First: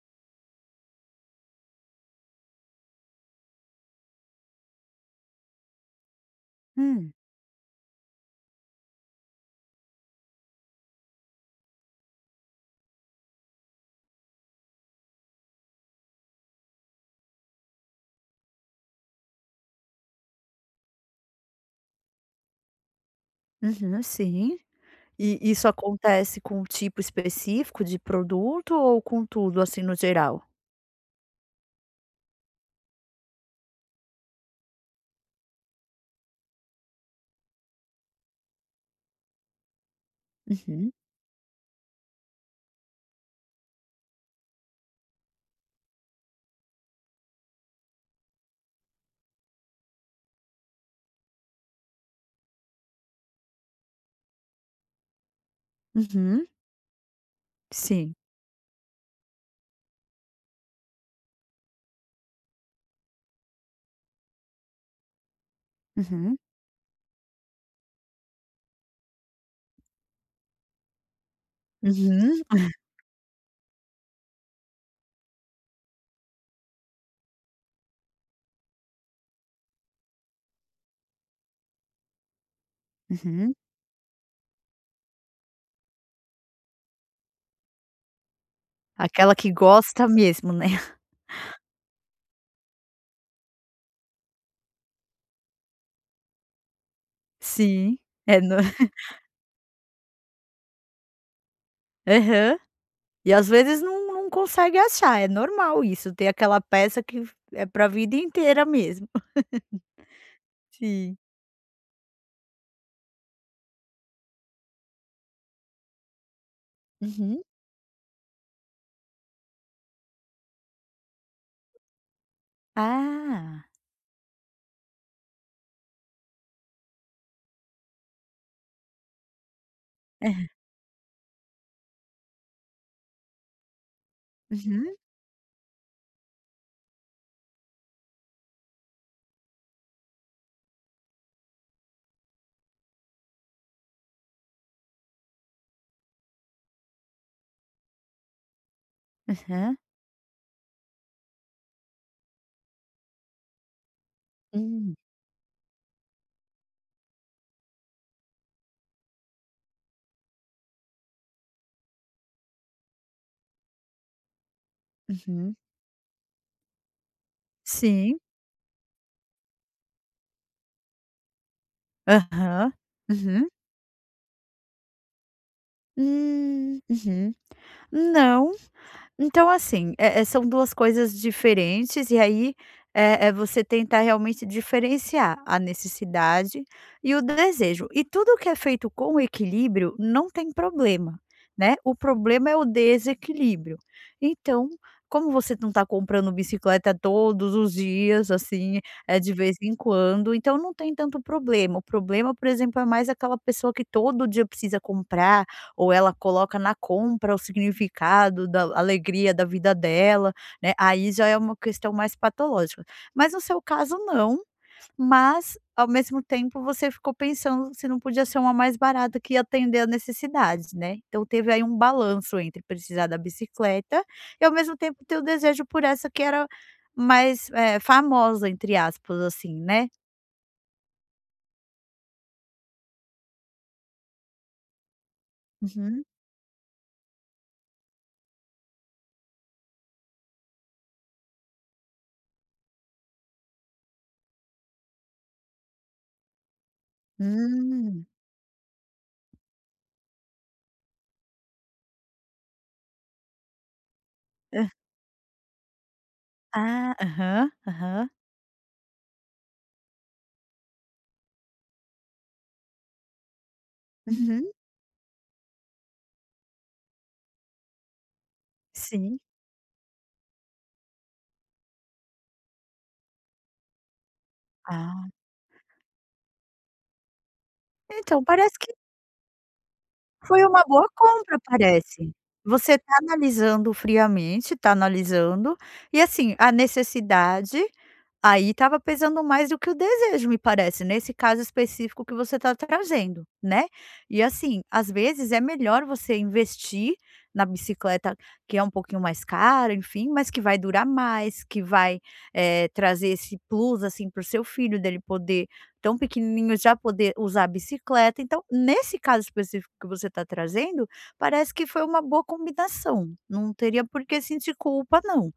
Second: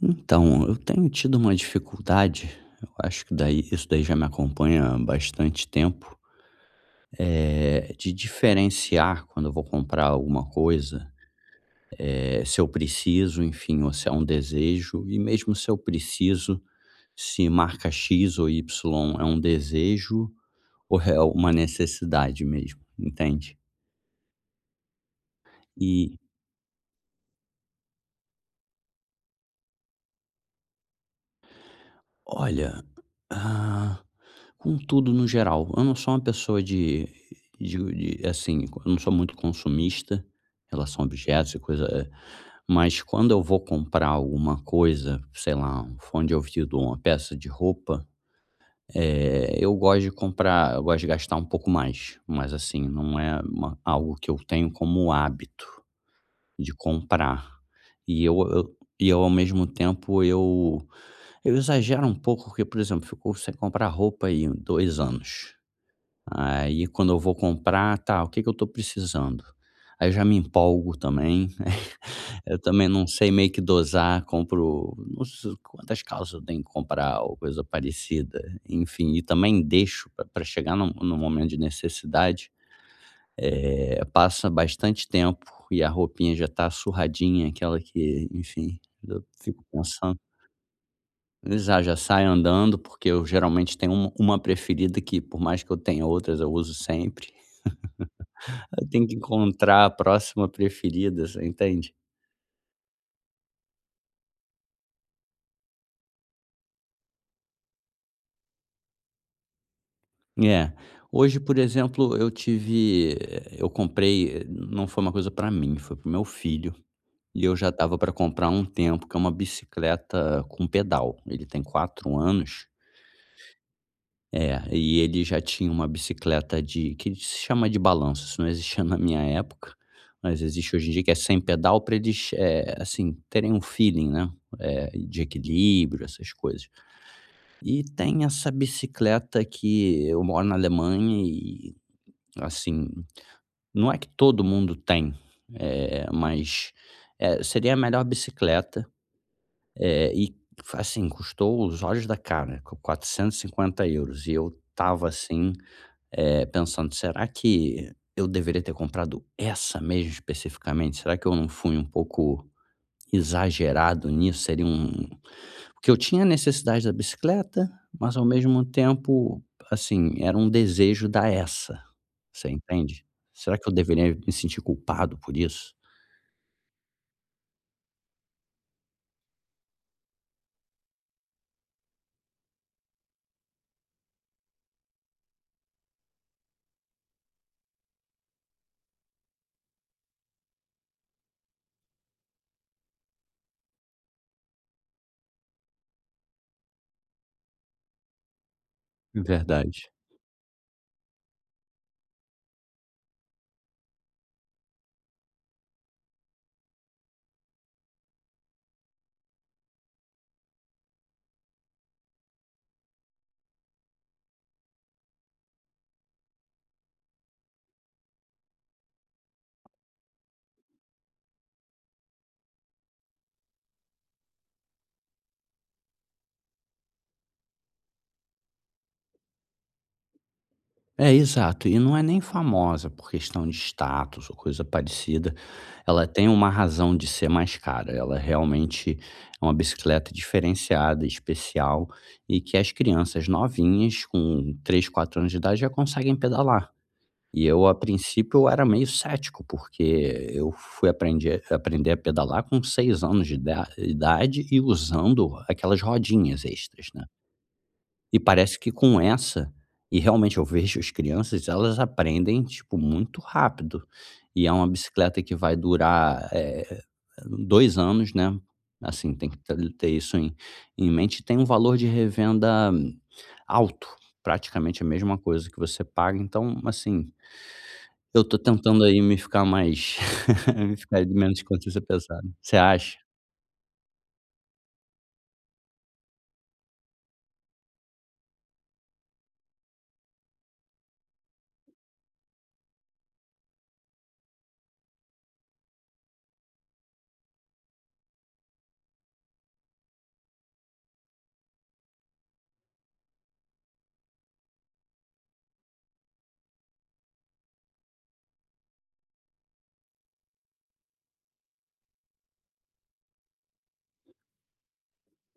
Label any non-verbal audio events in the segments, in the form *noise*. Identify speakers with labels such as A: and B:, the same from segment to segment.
A: Então, eu tenho tido uma dificuldade, eu acho que daí isso daí já me acompanha há bastante tempo,
B: Hum,
A: de diferenciar quando eu vou comprar alguma coisa, se eu preciso, enfim, ou se é um desejo, e mesmo se eu preciso, se marca X ou Y é um desejo ou é uma necessidade mesmo, entende?
B: uhum, sim. E isso
A: E
B: acontece com um tipo específico de produto ou com tudo, assim, no geral?
A: Olha, ah, com tudo no geral, eu não sou uma pessoa de de assim, eu não sou muito consumista em
B: Uhum,
A: relação a objetos e coisa, mas quando eu vou comprar alguma coisa, sei lá, um fone de ouvido ou uma peça de roupa, eu gosto de gastar um pouco mais, mas assim, não é uma algo que eu tenho como hábito
B: uhum,
A: de comprar.
B: sim.
A: E eu ao mesmo tempo eu exagero um pouco, porque, por exemplo, ficou sem comprar roupa aí 2 anos.
B: Uhum,
A: Aí quando eu vou comprar, tá, o que que eu tô precisando? Aí eu já me empolgo também,
B: uhum,
A: *laughs* eu também
B: *laughs*
A: não sei meio que dosar, compro não sei quantas calças eu tenho que comprar ou coisa parecida, enfim, e também deixo para chegar no momento de necessidade,
B: uhum.
A: passa bastante tempo e a roupinha já tá surradinha, aquela que, enfim, eu
B: Aquela que
A: fico
B: gosta
A: pensando.
B: mesmo, né. *laughs*
A: Já, já saio andando, porque eu geralmente tenho uma preferida que, por mais que eu tenha outras, eu uso sempre.
B: Sim, é no
A: Eu tenho que encontrar a próxima preferida, você entende?
B: aham. E às vezes não consegue achar, é normal isso, tem aquela peça que é pra vida inteira mesmo. *laughs*
A: É.
B: Sim.
A: Hoje, por exemplo, eu comprei não foi uma coisa pra mim, foi para meu filho,
B: Uhum.
A: e eu já tava pra comprar há um tempo, que é uma bicicleta com pedal. Ele tem 4 anos.
B: Ah.
A: É, e ele já tinha uma bicicleta de que se chama de balanço, isso não existia *laughs* na minha época, mas
B: Aham.
A: existe hoje em dia, que é sem pedal para eles, assim, terem um feeling, né,
B: Uhum,
A: de equilíbrio, essas coisas. E tem essa bicicleta que eu moro na Alemanha e, assim, não é que todo mundo tem, mas, seria a melhor bicicleta, e assim, custou os olhos da cara, 450 euros e eu
B: hum,
A: tava assim, pensando: "Será que eu deveria ter comprado essa mesmo especificamente? Será que eu não fui um pouco exagerado nisso? Seria um."
B: uhum.
A: Porque eu tinha a necessidade da bicicleta, mas
B: Sim.
A: ao mesmo tempo, assim, era um desejo da essa, você
B: Aham.
A: entende?
B: Uhum.
A: Será que eu deveria me sentir culpado por isso?
B: Uhum. Não, então assim, são 2 coisas diferentes e aí, você tentar realmente diferenciar a necessidade e o desejo. E tudo que é feito com equilíbrio não tem problema, né, o problema é o desequilíbrio. Então, como você não está comprando bicicleta todos os dias, assim, é de vez em
A: Verdade.
B: quando, então não tem tanto problema. O problema, por exemplo, é mais aquela pessoa que todo dia precisa comprar ou ela coloca na compra o significado da alegria da vida dela, né, aí já é uma questão mais patológica. Mas no seu caso não, mas ao mesmo tempo você ficou pensando se não podia ser uma mais barata que ia atender a necessidade, né. Então teve aí um balanço entre precisar da bicicleta e ao mesmo tempo ter o desejo por essa que era mais, "famosa", entre aspas, assim, né.
A: É, exato. E não é nem famosa por questão de status ou coisa parecida.
B: Uhum.
A: Ela tem uma razão de ser mais cara. Ela realmente é uma bicicleta diferenciada, especial e que as crianças novinhas com 3, 4 anos de idade já conseguem pedalar. E eu, a
B: Hum.
A: princípio, eu era meio cético, porque eu fui aprender, aprender a pedalar com 6 anos de idade e
B: Hã.
A: usando aquelas rodinhas extras,
B: Ah,
A: né?
B: aham, aham.
A: E parece que com essa e realmente eu vejo as crianças, elas aprendem, tipo, muito rápido. E
B: Uhum,
A: é uma bicicleta que vai durar, 2 anos, né, assim,
B: sim.
A: tem que ter isso em mente. Tem um valor de revenda, alto, praticamente a
B: Ah.
A: mesma coisa que você paga. Então, assim, eu
B: Então,
A: tô
B: parece que
A: tentando aí me ficar mais
B: foi
A: *laughs*
B: uma
A: me
B: boa
A: ficar de
B: compra,
A: menos quanto isso é
B: parece.
A: pesado. Você
B: Você
A: acha?
B: está analisando friamente, está analisando, e assim, a necessidade aí estava pesando mais do que o desejo, me parece, nesse caso específico que você está trazendo, né. E assim, às vezes é melhor você investir na bicicleta, que é um pouquinho mais cara, enfim, mas que vai durar mais, que vai, trazer esse plus, assim, para o seu filho, dele poder tão pequenininho já poder usar a bicicleta. Então, nesse caso específico que você está trazendo, parece que foi uma boa combinação, não teria por que sentir culpa não.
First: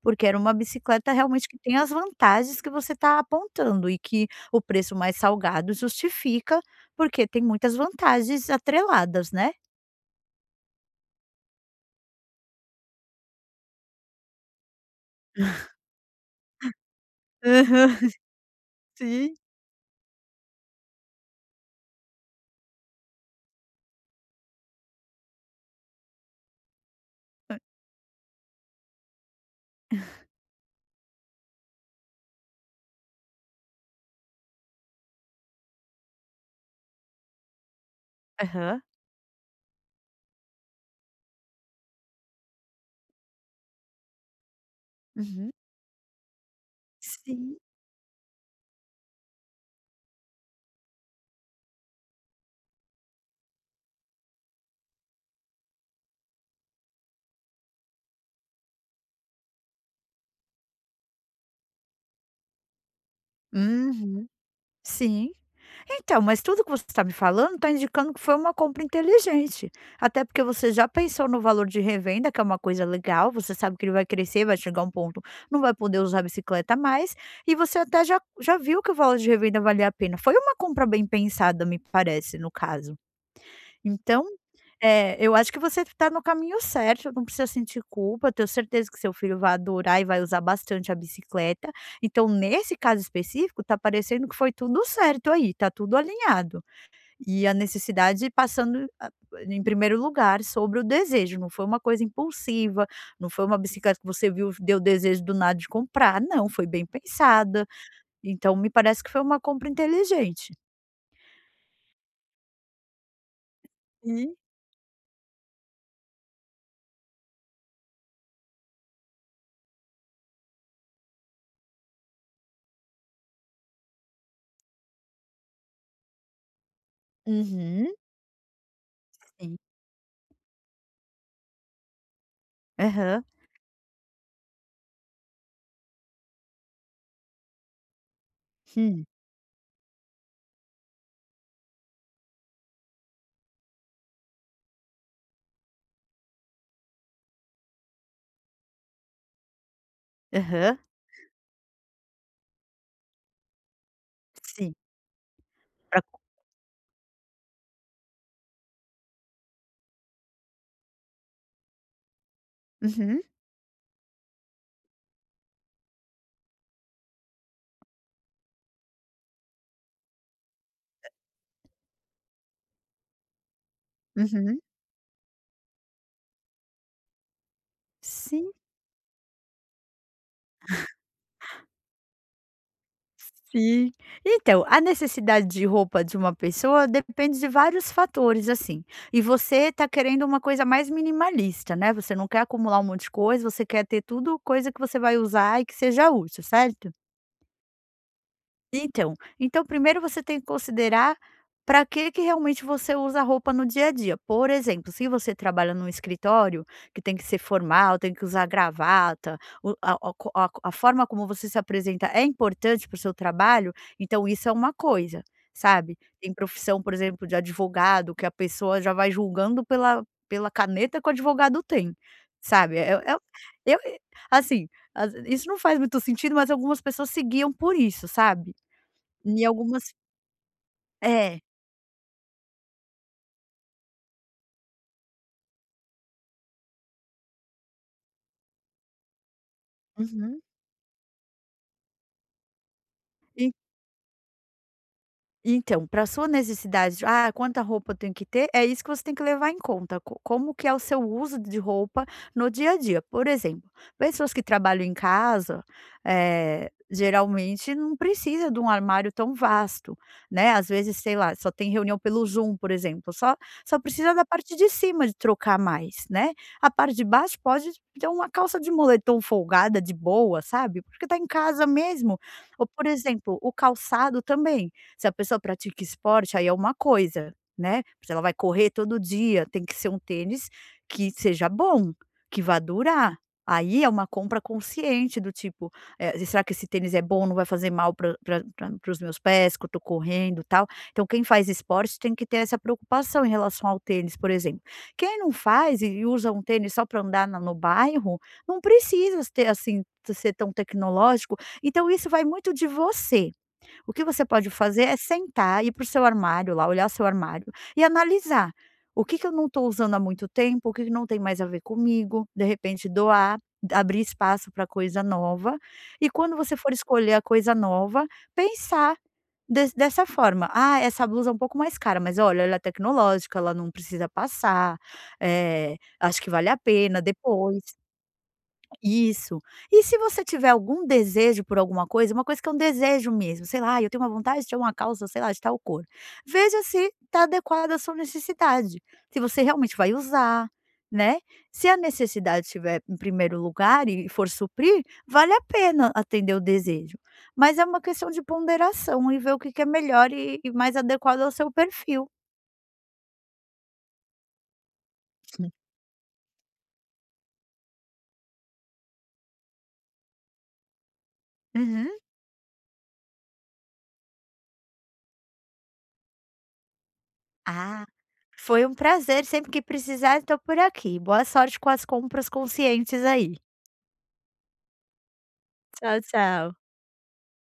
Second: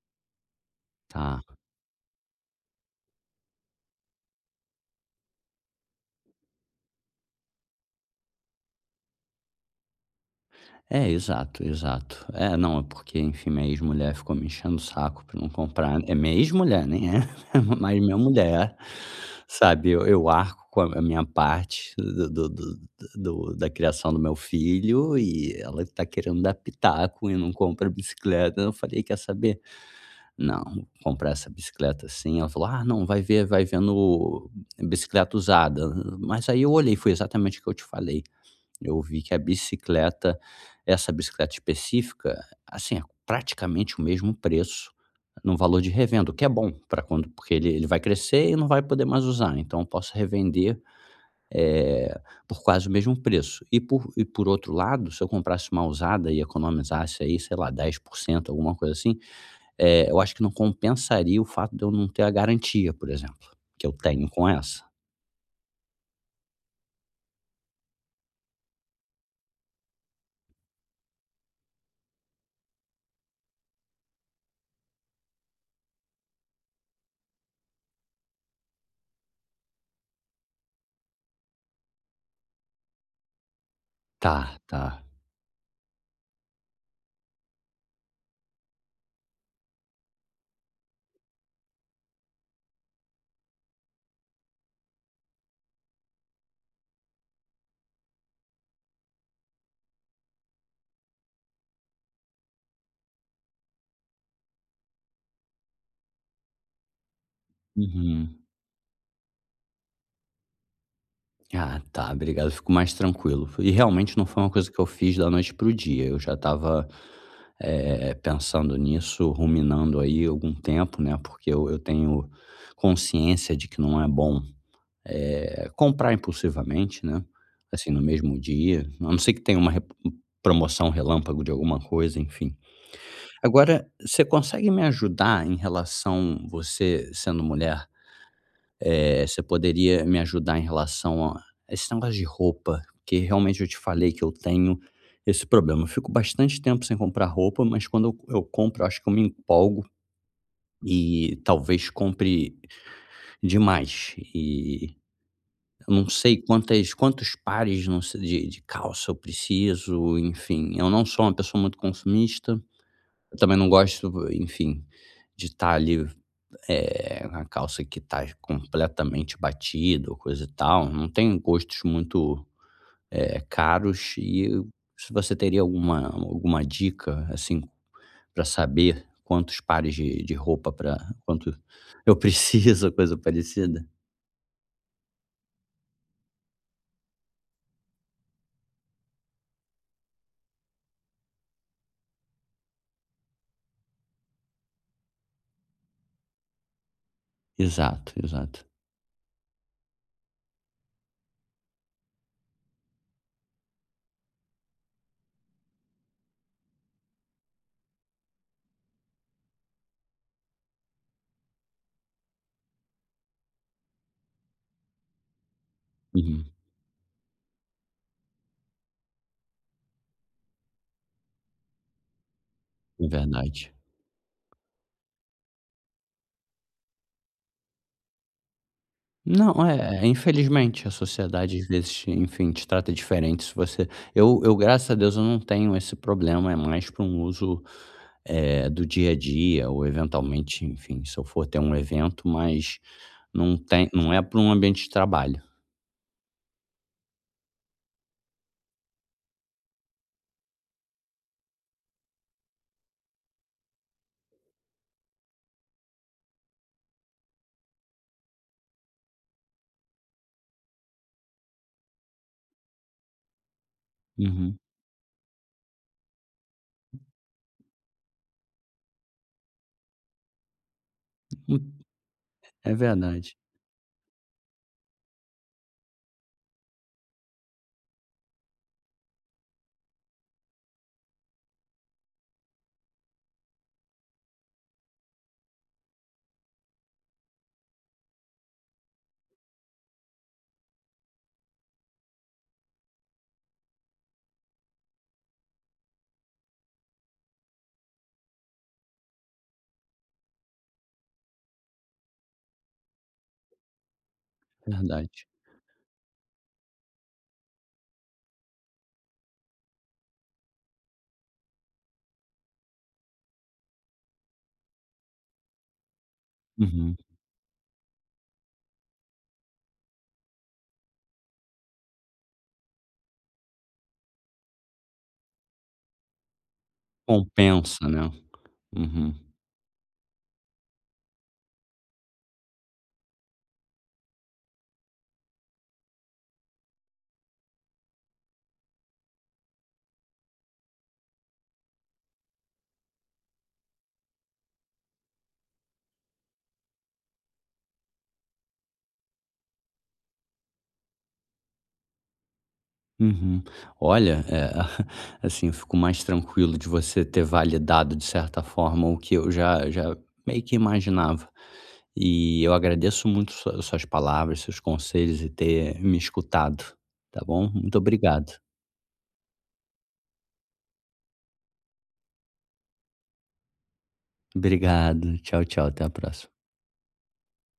B: Porque era uma bicicleta
A: Tá.
B: realmente que tem as vantagens que você está apontando e que o preço mais salgado justifica, porque tem muitas vantagens atreladas, né?
A: É, exato, exato. É, não, é porque, enfim, minha ex-mulher ficou me enchendo o saco pra não
B: *laughs*
A: comprar. É minha ex-mulher, nem é *laughs*
B: Aham,
A: mas minha mulher,
B: sim.
A: sabe? Eu arco com a minha parte da criação do meu filho e ela tá querendo dar pitaco e não compra bicicleta. Eu falei, quer saber? Não, vou comprar essa bicicleta assim. Ela falou, ah, não, vai ver, vai vendo bicicleta usada. Mas aí eu olhei, foi exatamente o que eu te falei.
B: Aham.
A: Eu vi que a bicicleta essa bicicleta específica, assim, é praticamente o mesmo preço
B: Uhum.
A: no valor de revenda, o que é bom para quando porque
B: Sim.
A: ele vai crescer e não vai poder mais usar, então eu posso revender, eh, por quase o mesmo preço. E por outro lado, se eu comprasse uma usada e economizasse aí, sei lá, 10% alguma coisa assim, eu acho que não compensaria o fato de eu não ter a garantia, por exemplo, que eu
B: Uhum.
A: tenho com essa.
B: Sim. Então, mas tudo que você está me falando está indicando que foi uma compra inteligente. Até porque você já pensou no valor de revenda, que é uma coisa legal, você sabe que ele vai crescer, vai chegar um ponto, não vai poder usar a bicicleta mais, e você até já viu que o valor de revenda valia a pena. Foi uma compra bem pensada, me parece, no caso. Então,
A: Tá, tá.
B: é, eu acho que você está no caminho certo, não precisa sentir culpa, tenho certeza que seu filho vai adorar e vai usar bastante a bicicleta. Então, nesse caso específico, tá parecendo que foi tudo certo aí, tá tudo alinhado. E a necessidade passando a em primeiro lugar sobre o desejo, não foi uma coisa impulsiva, não foi uma bicicleta que você viu, deu desejo do nada de comprar, não, foi bem pensada.
A: Uhum.
B: Então me parece que foi uma compra inteligente.
A: Ah, tá, obrigado, fico mais tranquilo. E realmente não
B: Hum.
A: foi uma coisa que eu fiz da noite pro dia, eu já estava, pensando nisso, ruminando aí algum tempo, né, porque eu tenho consciência de que não é bom, comprar impulsivamente, né,
B: Uhum.
A: assim, no mesmo dia, a não ser que
B: Sim.
A: tenha uma re promoção relâmpago de alguma coisa, enfim.
B: Aham.
A: Agora, você consegue me ajudar em relação você sendo mulher,
B: Hum.
A: você poderia me ajudar em relação a esse negócio de roupa, que realmente eu te falei que eu tenho esse problema. Eu fico bastante tempo sem comprar roupa, mas quando eu compro, eu acho que eu me empolgo
B: Aham.
A: e talvez compre demais.
B: Sim.
A: E eu
B: Pra
A: não sei quantas, quantos pares não sei, de calça eu preciso, enfim. Eu não sou uma pessoa muito consumista,
B: Uhum,
A: eu também não gosto, enfim, de estar ali é, uma calça que tá completamente batida ou coisa e tal, não tem gostos muito, caros e
B: uhum.
A: se você teria alguma dica, assim, para
B: Sim.
A: saber quantos pares de roupa para quanto eu preciso, *laughs* coisa parecida?
B: Sim. Então, a necessidade de roupa de uma pessoa depende de vários fatores, assim. E você tá querendo uma coisa mais minimalista, né? Você não quer acumular um monte de coisa, você quer ter tudo coisa que você vai usar e que seja útil, certo?
A: Exato, exato.
B: Então, então, primeiro você tem que considerar para que que realmente você usa a roupa no dia a dia. Por exemplo, se você trabalha num escritório que tem que ser formal, tem que usar gravata, a forma como você se apresenta é importante para o seu trabalho, então isso é uma coisa, sabe? Tem
A: Uhum.
B: profissão, por exemplo, de advogado, que a pessoa já vai julgando pela caneta que o advogado tem, sabe? É-
A: É
B: é-
A: verdade.
B: eu, assim, isso não faz muito sentido, mas algumas pessoas seguiam por isso, sabe? Em
A: Não,
B: algumas
A: é, é, infelizmente a
B: É,
A: sociedade às vezes, enfim, te trata diferente se você eu graças a Deus eu não tenho esse problema, é mais para um uso do dia a dia ou
B: uhum.
A: eventualmente, enfim, se eu for ter um evento, mas não tem não é para um ambiente de trabalho.
B: Então, para sua necessidade de: "Ah, quanta roupa eu tenho que ter", é isso que você tem que levar em conta, co como que é o seu uso de roupa no dia a dia. Por exemplo, pessoas que trabalham em casa, geralmente não precisa de um armário tão vasto, né, às vezes, sei lá, só tem reunião pelo Zoom, por exemplo, só precisa da parte
A: Uhum.
B: de cima de trocar mais, né. A parte de baixo pode ter uma calça de moletom folgada de boa, sabe, porque está em casa
A: Hum,
B: mesmo. Ou,
A: é
B: por
A: verdade,
B: exemplo, o calçado também. Se a pessoa pratica esporte, aí é uma coisa, né, se ela vai correr todo dia, tem que ser um tênis que seja bom, que vá durar. Aí é uma compra consciente do tipo, será que esse tênis é bom, não vai fazer mal pra pra para os meus pés que eu tô correndo, tal. Então quem faz esporte tem que ter essa preocupação em relação ao tênis, por exemplo. Quem não faz e usa um tênis só para andar na no bairro, não precisa ter assim, ser tão tecnológico, então isso vai muito de você. O que você pode fazer é
A: verdade.
B: sentar, ir para o seu armário lá, olhar seu armário e analisar. O que que eu não estou usando há muito tempo, o que que não tem mais a ver comigo, de repente doar, abrir espaço para coisa nova. E quando você for
A: Uhum.
B: escolher a coisa nova, pensar dessa forma: "Ah, essa blusa é um pouco mais cara, mas olha, ela é tecnológica, ela não precisa passar, acho que vale a pena depois".
A: Compensa, né. Uhum,
B: Isso. E se você tiver algum desejo por alguma coisa, uma coisa que é um desejo mesmo, sei lá: "Ah, eu tenho uma vontade de ter uma calça, sei lá, de tal cor", veja se está adequada à sua necessidade, se você realmente vai usar, né. Se a necessidade estiver em primeiro lugar e for suprir, vale a pena atender o desejo, mas é uma questão de ponderação e ver o que que é melhor e mais adequado ao seu perfil.
A: uhum. Olha, *laughs* assim, eu fico mais tranquilo de você ter validado, de certa forma, o que eu já meio que imaginava.
B: Uhum.
A: E eu agradeço muito suas palavras, seus conselhos e ter me escutado, tá bom? Muito
B: Ah,
A: obrigado.
B: foi um prazer. Sempre que precisar, estou por aqui. Boa sorte com as compras conscientes aí.
A: Obrigado. Tchau, tchau. Até a
B: Tchau,
A: próxima.
B: tchau.